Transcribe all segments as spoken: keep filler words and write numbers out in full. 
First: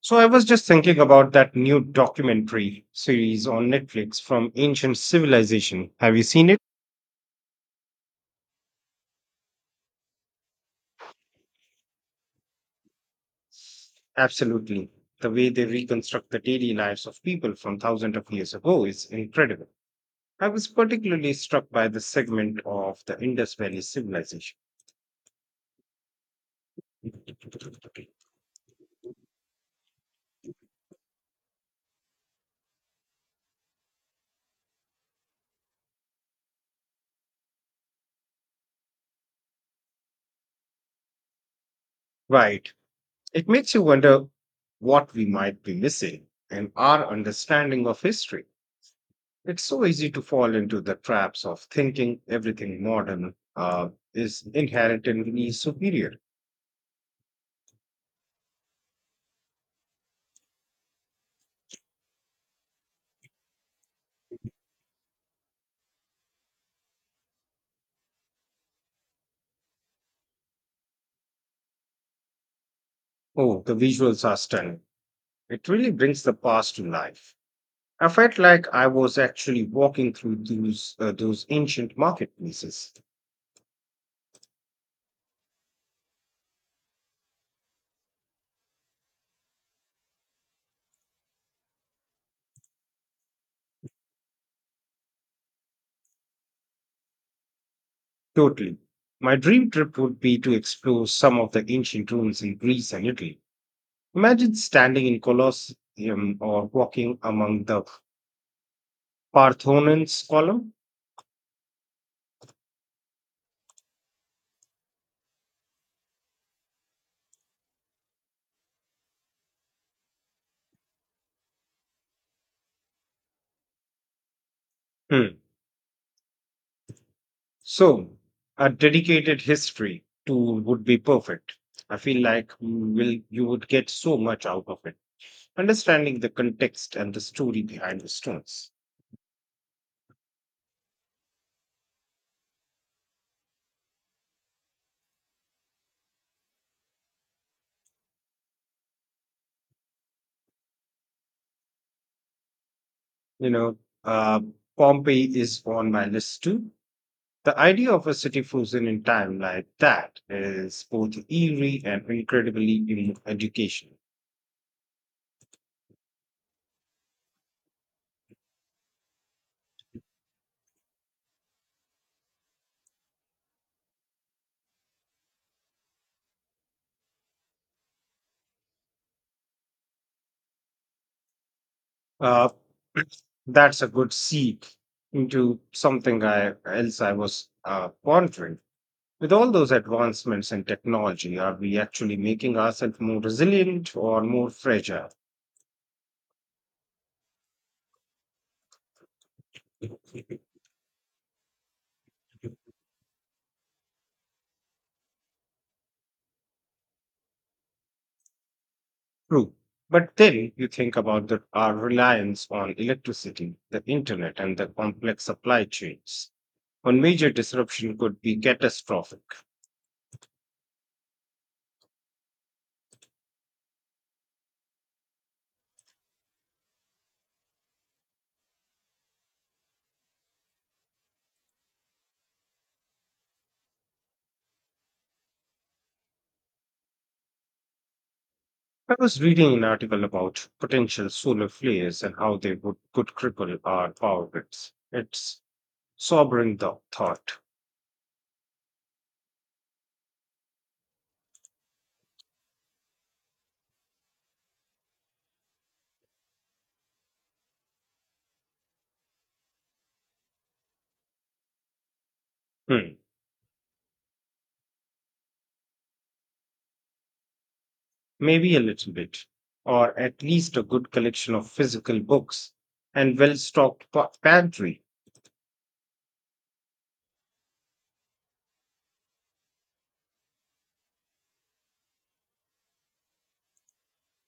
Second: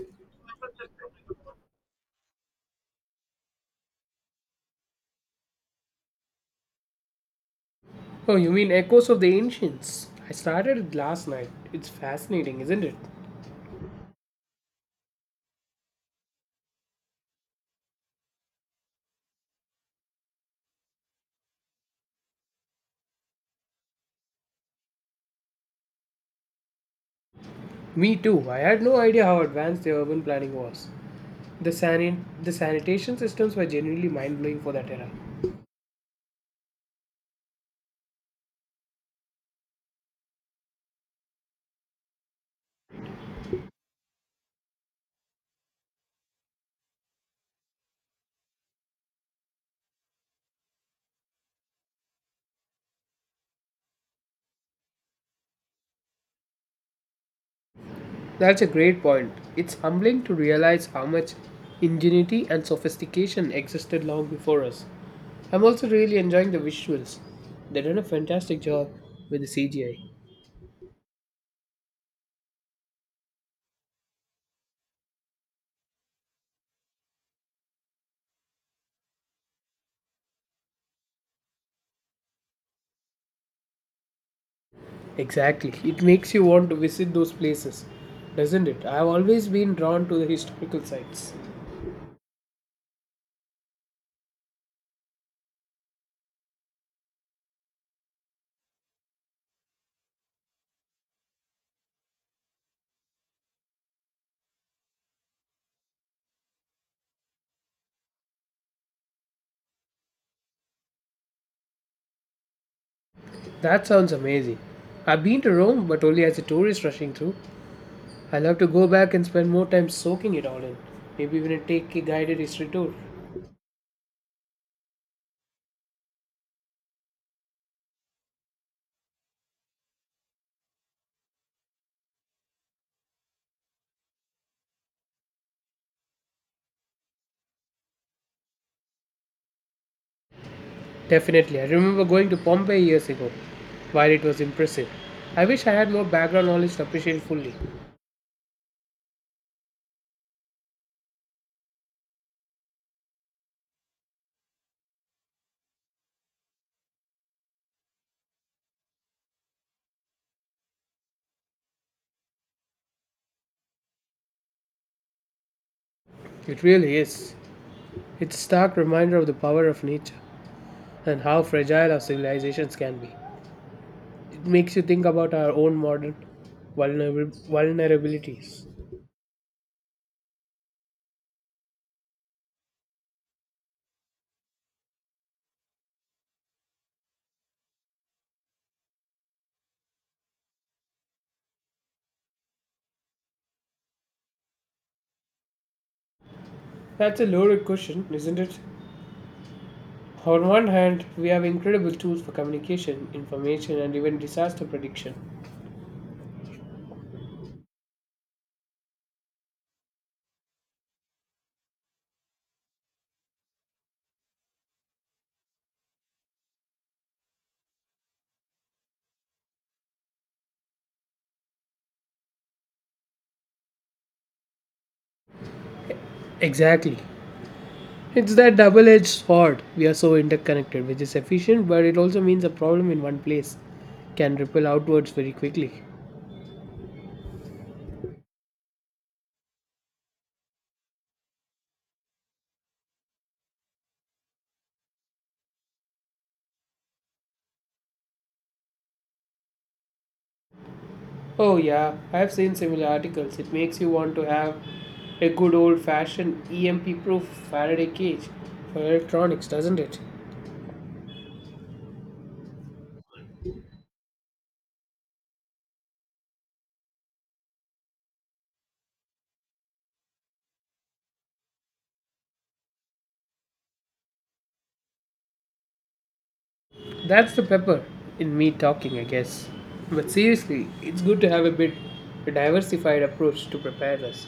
So I was just thinking about that new documentary series on Netflix from ancient civilization. Have you seen it? Oh, you mean Echoes of the Ancients? I started it last night. It's fascinating, isn't it? Absolutely. The way they reconstruct the daily lives of people from thousands of years ago is incredible. I was particularly struck by the segment of the Indus Valley civilization. Me too. I had no idea how advanced the urban planning was. The, sanit- the sanitation systems were genuinely mind blowing for that era. Right. It makes you wonder what we might be missing in our understanding of history. It's so easy to fall into the traps of thinking everything modern uh, is inherently superior. That's a great point. It's humbling to realize how much ingenuity and sophistication existed long before us. I'm also really enjoying the visuals. They did a fantastic job with the C G I. Oh, the visuals are stunning. It really brings the past to life. I felt like I was actually walking through those, uh, those ancient marketplaces. Exactly. It makes you want to visit those places, doesn't it? I've always been drawn to the historical sites. Totally. My dream trip would be to explore some of the ancient ruins in Greece and Italy. Imagine standing in Colosseum or walking among the Parthenon's column. That sounds amazing. I've been to Rome, but only as a tourist rushing through. I'll have to go back and spend more time soaking it all in. Maybe even take a guided history tour. Hmm. So, a dedicated history tool would be perfect. I feel like you will you would get so much out of it, understanding the context and the story behind the stones. Definitely. I remember going to Pompeii years ago. While it was impressive, I wish I had more background knowledge to appreciate it fully. You know, uh, Pompeii is on my list too. The idea of a city frozen in time like that is both eerie and incredibly emo- educational. It really is. It's a stark reminder of the power of nature and how fragile our civilizations can be. It makes you think about our own modern vulnerabil- vulnerabilities. Uh, that's a good seed into something I else I was uh, pondering. With all those advancements in technology, are we actually making ourselves more resilient or more fragile? That's a loaded question, isn't it? On one hand, we have incredible tools for communication, information, and even disaster prediction. True. But then you think about the, our reliance on electricity, the internet, and the complex supply chains. One major disruption could be catastrophic. Exactly. It's that double edged sword. We are so interconnected, which is efficient, but it also means a problem in one place can ripple outwards very quickly. I was reading an article about potential solar flares and how they would, could cripple our power grids. It's sobering the thought. Oh, yeah, I have seen similar articles. It makes you want to have a good old fashioned E M P proof Faraday cage for electronics, doesn't it? Hmm. Maybe a little bit, or at least a good collection of physical books and well stocked pa- pantry. That's the pepper in me talking, I guess. But seriously, it's good to have a bit a diversified approach to prepare us.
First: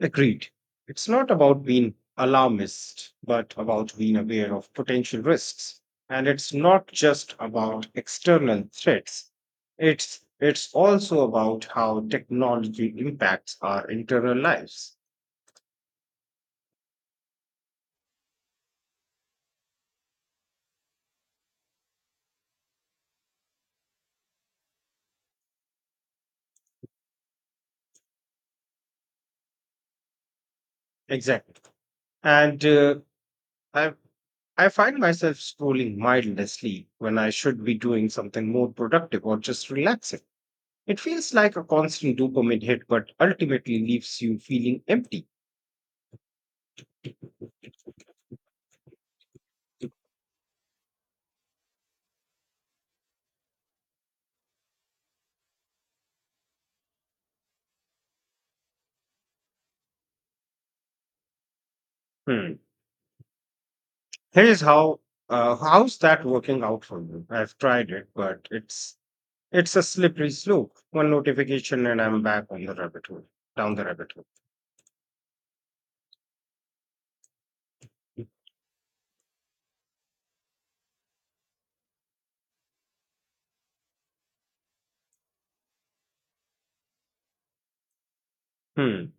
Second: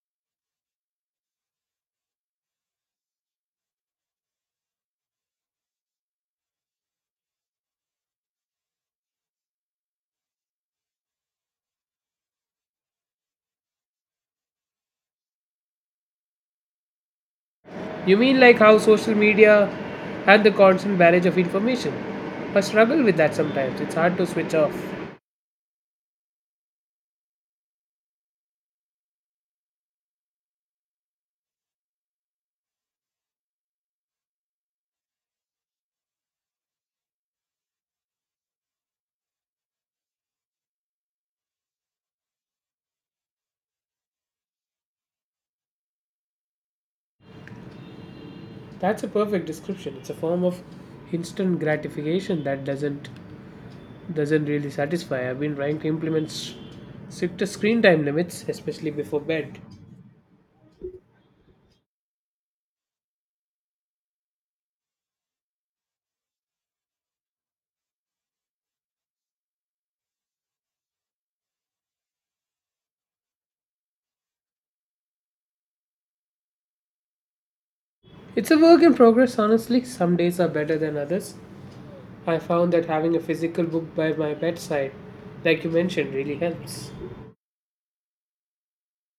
Agreed. It's not about being alarmist, but about being aware of potential risks. And it's not just about external threats. It's it's also about how technology impacts our internal lives. You mean like how social media and the constant barrage of information? I struggle with that sometimes. It's hard to switch off. Exactly. And uh, I I find myself scrolling mindlessly when I should be doing something more productive or just relaxing. It feels like a constant dopamine hit, but ultimately leaves you feeling empty. That's a perfect description. It's a form of instant gratification that doesn't doesn't really satisfy. I've been trying to implement s- stricter screen time limits, especially before bed. Hmm. Here's how. Uh, how's that working out for you? I've tried it, but it's it's a slippery slope. One notification and I'm back on the rabbit hole, down the rabbit hole. It's a work in progress, honestly. Some days are better than others, I found that having a physical book by my bedside, like you mentioned, really helps. Hmm.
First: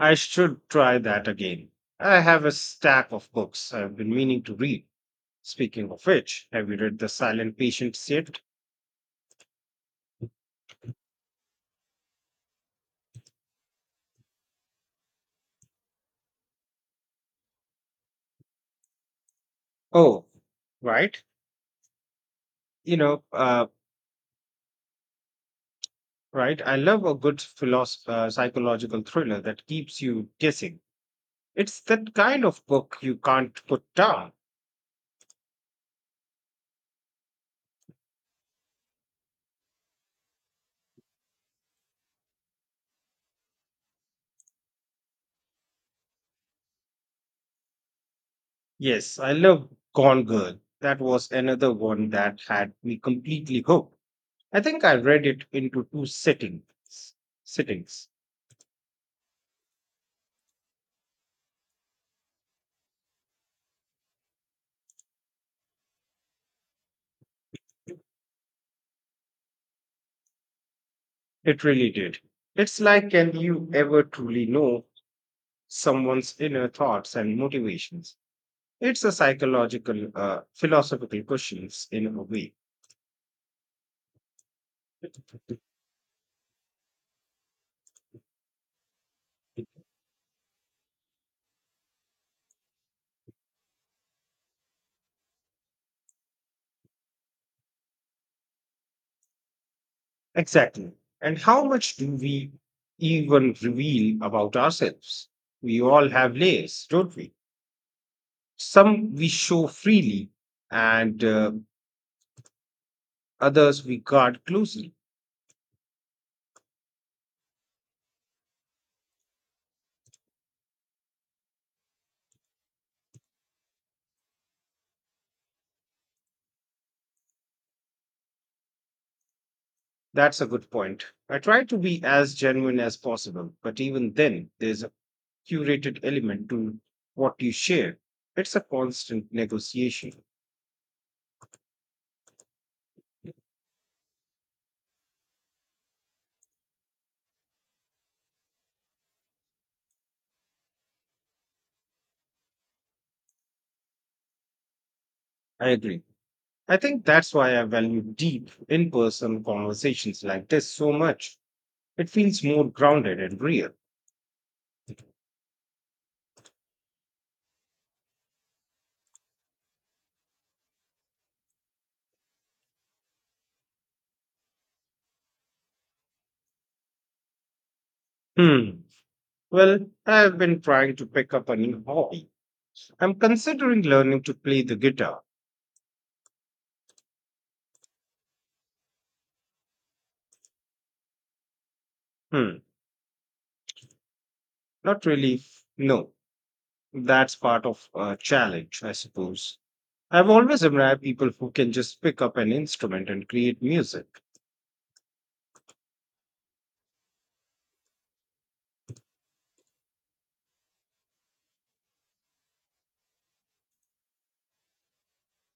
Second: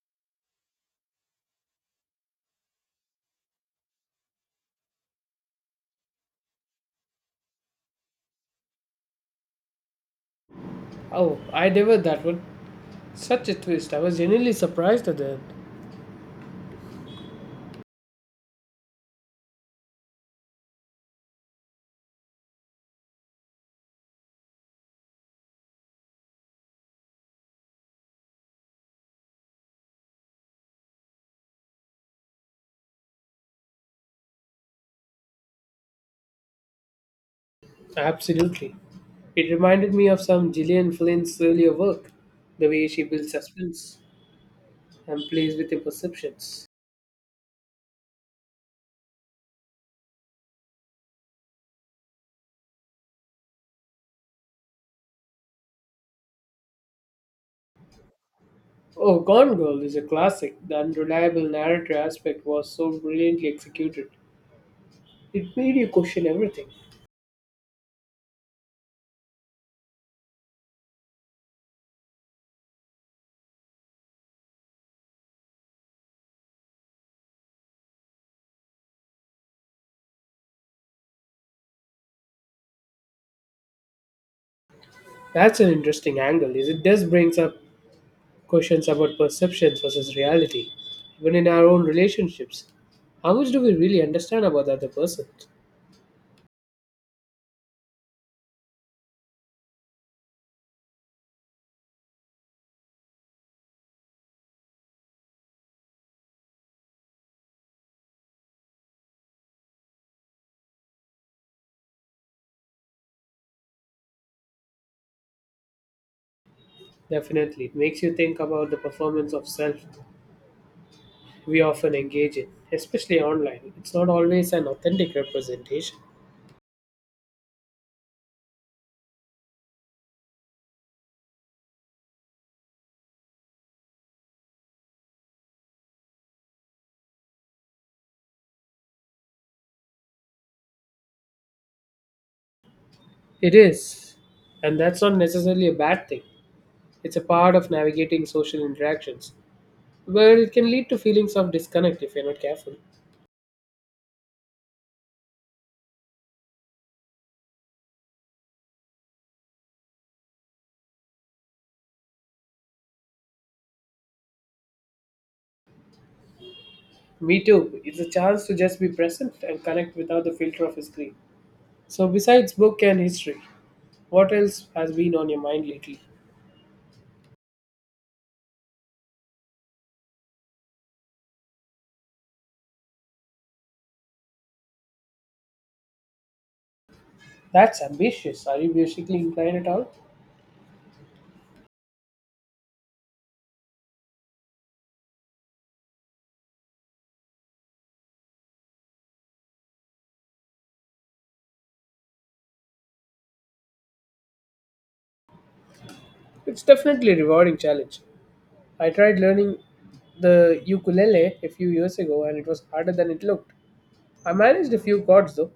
I should try that again. I have a stack of books I've been meaning to read. Speaking of which, have you read The Silent Patient yet? Oh, I never that one. Such a twist. I was genuinely surprised at that. Oh, right. You know, uh, right. I love a good philosoph- uh, psychological thriller that keeps you guessing. It's that kind of book you can't put down. Absolutely. It reminded me of some Gillian Flynn's earlier work, the way she builds suspense and plays with your perceptions. Yes, I love Gone Girl. That was another one that had me completely hooked. I think I read it into two sittings. Sittings. Oh, Gone Girl is a classic. The unreliable narrator aspect was so brilliantly executed. It made you question everything. It really did. It's like, can you ever truly know someone's inner thoughts and motivations? It's a psychological, uh, philosophical questions in a way. That's an interesting angle, is it just brings up questions about perceptions versus reality, even in our own relationships. How much do we really understand about the other person? Exactly. And how much do we even reveal about ourselves? We all have layers, don't we? Some we show freely, and uh, others we guard closely. Definitely, it makes you think about the performance of self we often engage in, especially online. It's not always an authentic representation. That's a good point. I try to be as genuine as possible, but even then, there's a curated element to what you share. It's a constant negotiation. It is, and that's not necessarily a bad thing. It's a part of navigating social interactions, but it can lead to feelings of disconnect if you're not careful. I agree. I think that's why I value deep, in person conversations like this so much. It feels more grounded and real. Me too. It's a chance to just be present and connect without the filter of a screen. So, besides book and history, what else has been on your mind lately? Hmm. Well, I've been trying to pick up a new hobby. I'm considering learning to play the guitar. That's ambitious. Are you musically inclined at all? Hmm. Not really. f- No. That's part of a challenge, I suppose. I've always admired people who can just pick up an instrument and create music. It's definitely a rewarding challenge. I tried learning the ukulele a few years ago and it was harder than it looked. I managed a few chords though.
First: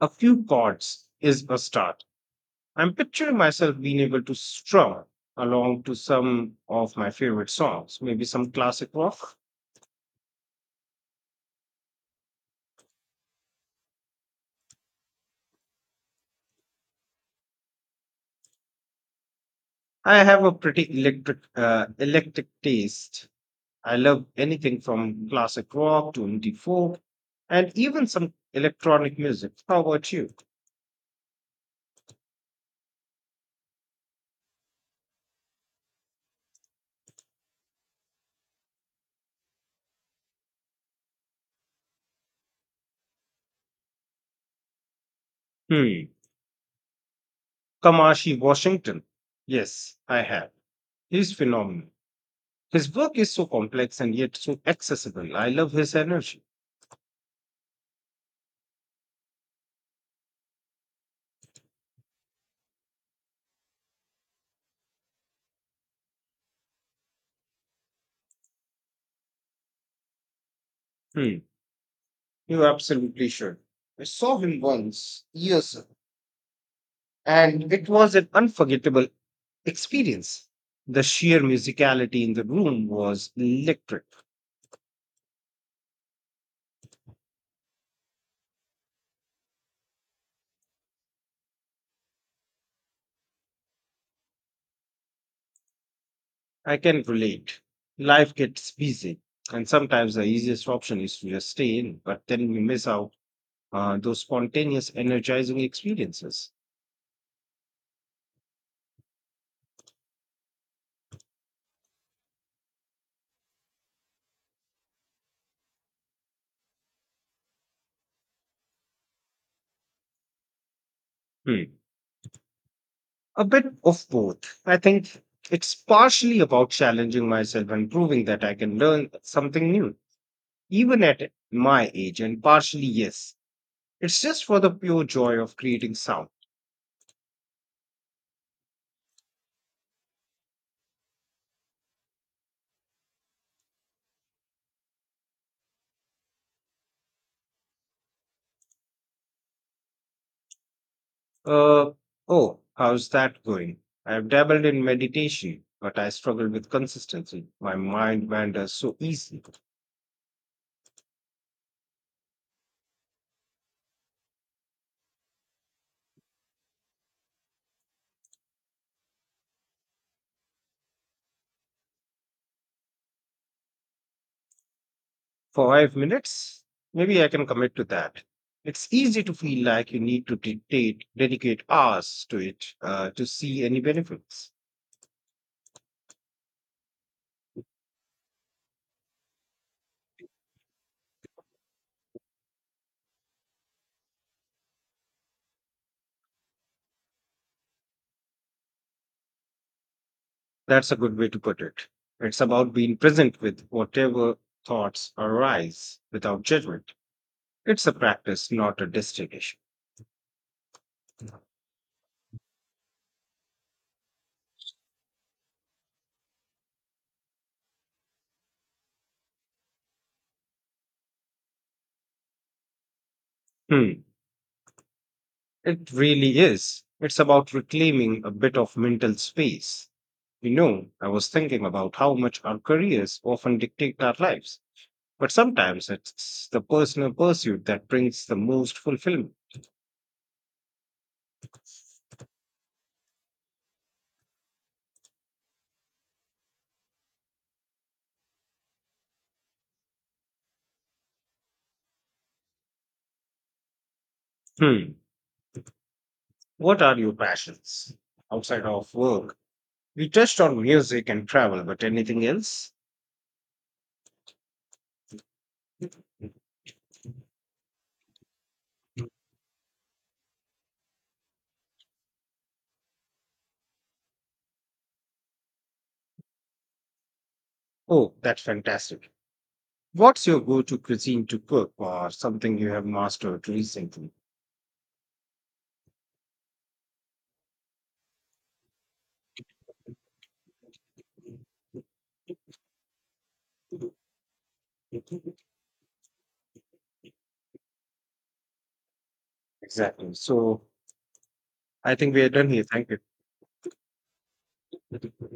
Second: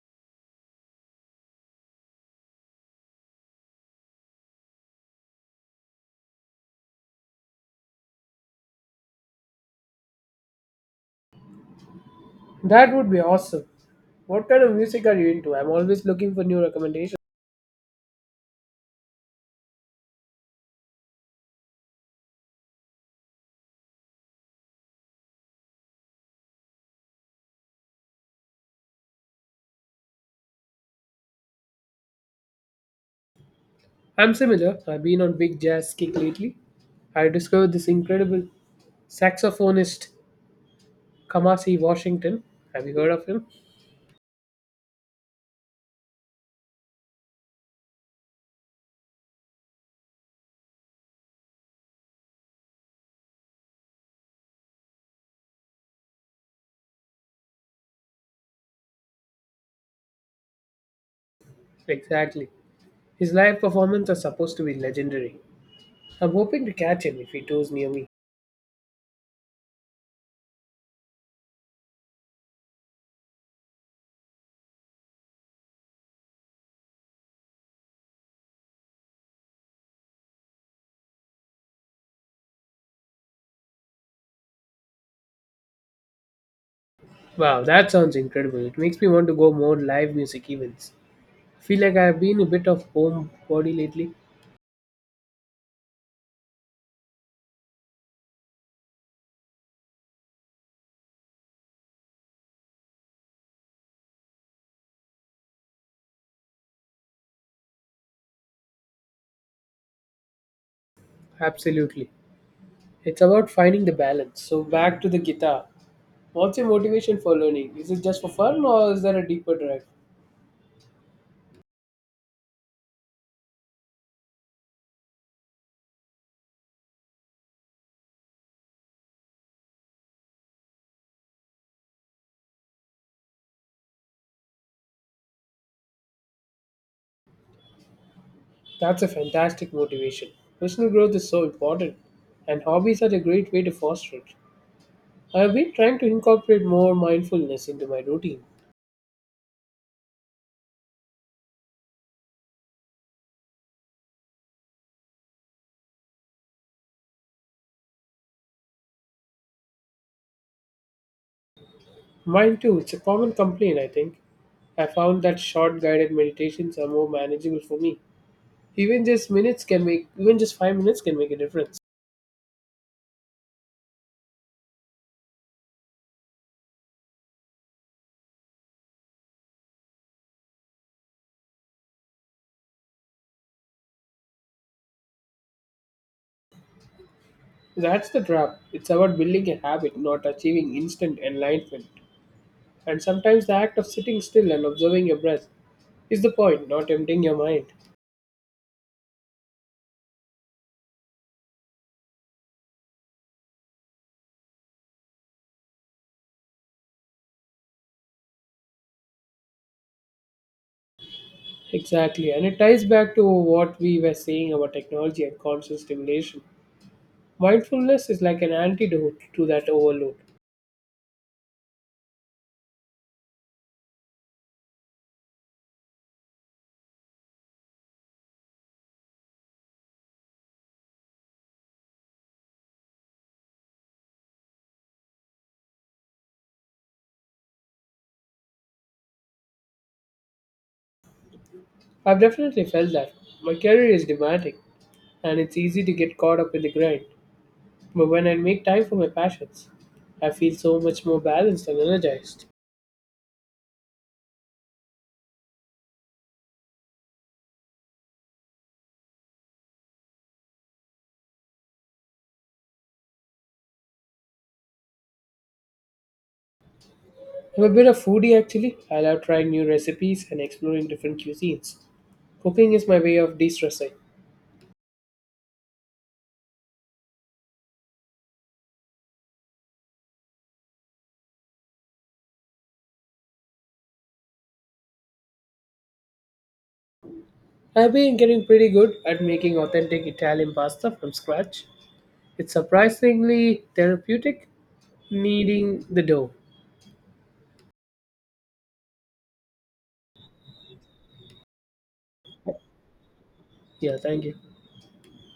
A few chords is a start. I'm picturing myself being able to strum along to some of my favorite songs, maybe some classic rock. That would be awesome. What kind of music are you into? I'm always looking for new recommendations. I have a pretty electric, uh, electric taste. I love anything from classic rock to indie folk, and even some electronic music. How about you? I'm similar. I've been on big jazz kick lately. I discovered this incredible saxophonist, Kamasi Washington. Have you heard of him? Hmm. Kamashi Washington. Yes, I have. He's phenomenal. His work is so complex and yet so accessible. I love his energy. Exactly. His live performances are supposed to be legendary. I'm hoping to catch him if he tours near me. Hmm. You absolutely should. I saw him once years ago and it was an unforgettable experience. The sheer musicality in the room was electric. Wow, that sounds incredible. It makes me want to go more live music events. I feel like I've been a bit of homebody lately. I can relate. Life gets busy, and sometimes the easiest option is to just stay in, but then we miss out uh, those spontaneous, energizing experiences. Absolutely. It's about finding the balance. So back to the guitar. What's your motivation for learning? Is it just for fun or is there a deeper drive? Hmm. A bit of both. I think it's partially about challenging myself and proving that I can learn something new, even at my age, and partially, yes, it's just for the pure joy of creating sound. That's a fantastic motivation. Personal growth is so important, and hobbies are a great way to foster it. I have been trying to incorporate more mindfulness into my routine, Uh, oh, how's that going? I've dabbled in meditation, but I struggle with consistency. My mind wanders so easily. Mine too, it's a common complaint, I think. I found that short guided meditations are more manageable for me. Even just minutes can make even just five minutes can make a difference. For five minutes, maybe I can commit to that. It's easy to feel like you need to dedicate, dedicate hours to it uh, to see any benefits. That's the trap. It's about building a habit, not achieving instant enlightenment. And sometimes the act of sitting still and observing your breath is the point, not emptying your mind. That's a good way to put it. It's about being present with whatever thoughts arise without judgment. It's a practice, not a destination. Exactly, and it ties back to what we were saying about technology and constant stimulation. Mindfulness is like an antidote to that overload. Hmm. It really is. It's about reclaiming a bit of mental space. You know, I was thinking about how much our careers often dictate our lives, but sometimes it's the personal pursuit that brings the most fulfillment. I've definitely felt that. My career is demanding, and it's easy to get caught up in the grind. But when I make time for my passions, I feel so much more balanced and energized. Hmm. What are your passions outside of work? We touched on music and travel, but anything else? I'm a bit of foodie actually. I love trying new recipes and exploring different cuisines. Cooking is my way of de-stressing. Oh, that's fantastic. What's your go to cuisine to cook or something you have mastered recently? I've been getting pretty good at making authentic Italian pasta from scratch. It's surprisingly therapeutic, kneading the dough. Exactly. So, I think we are done here. Thank you. Yeah, thank you.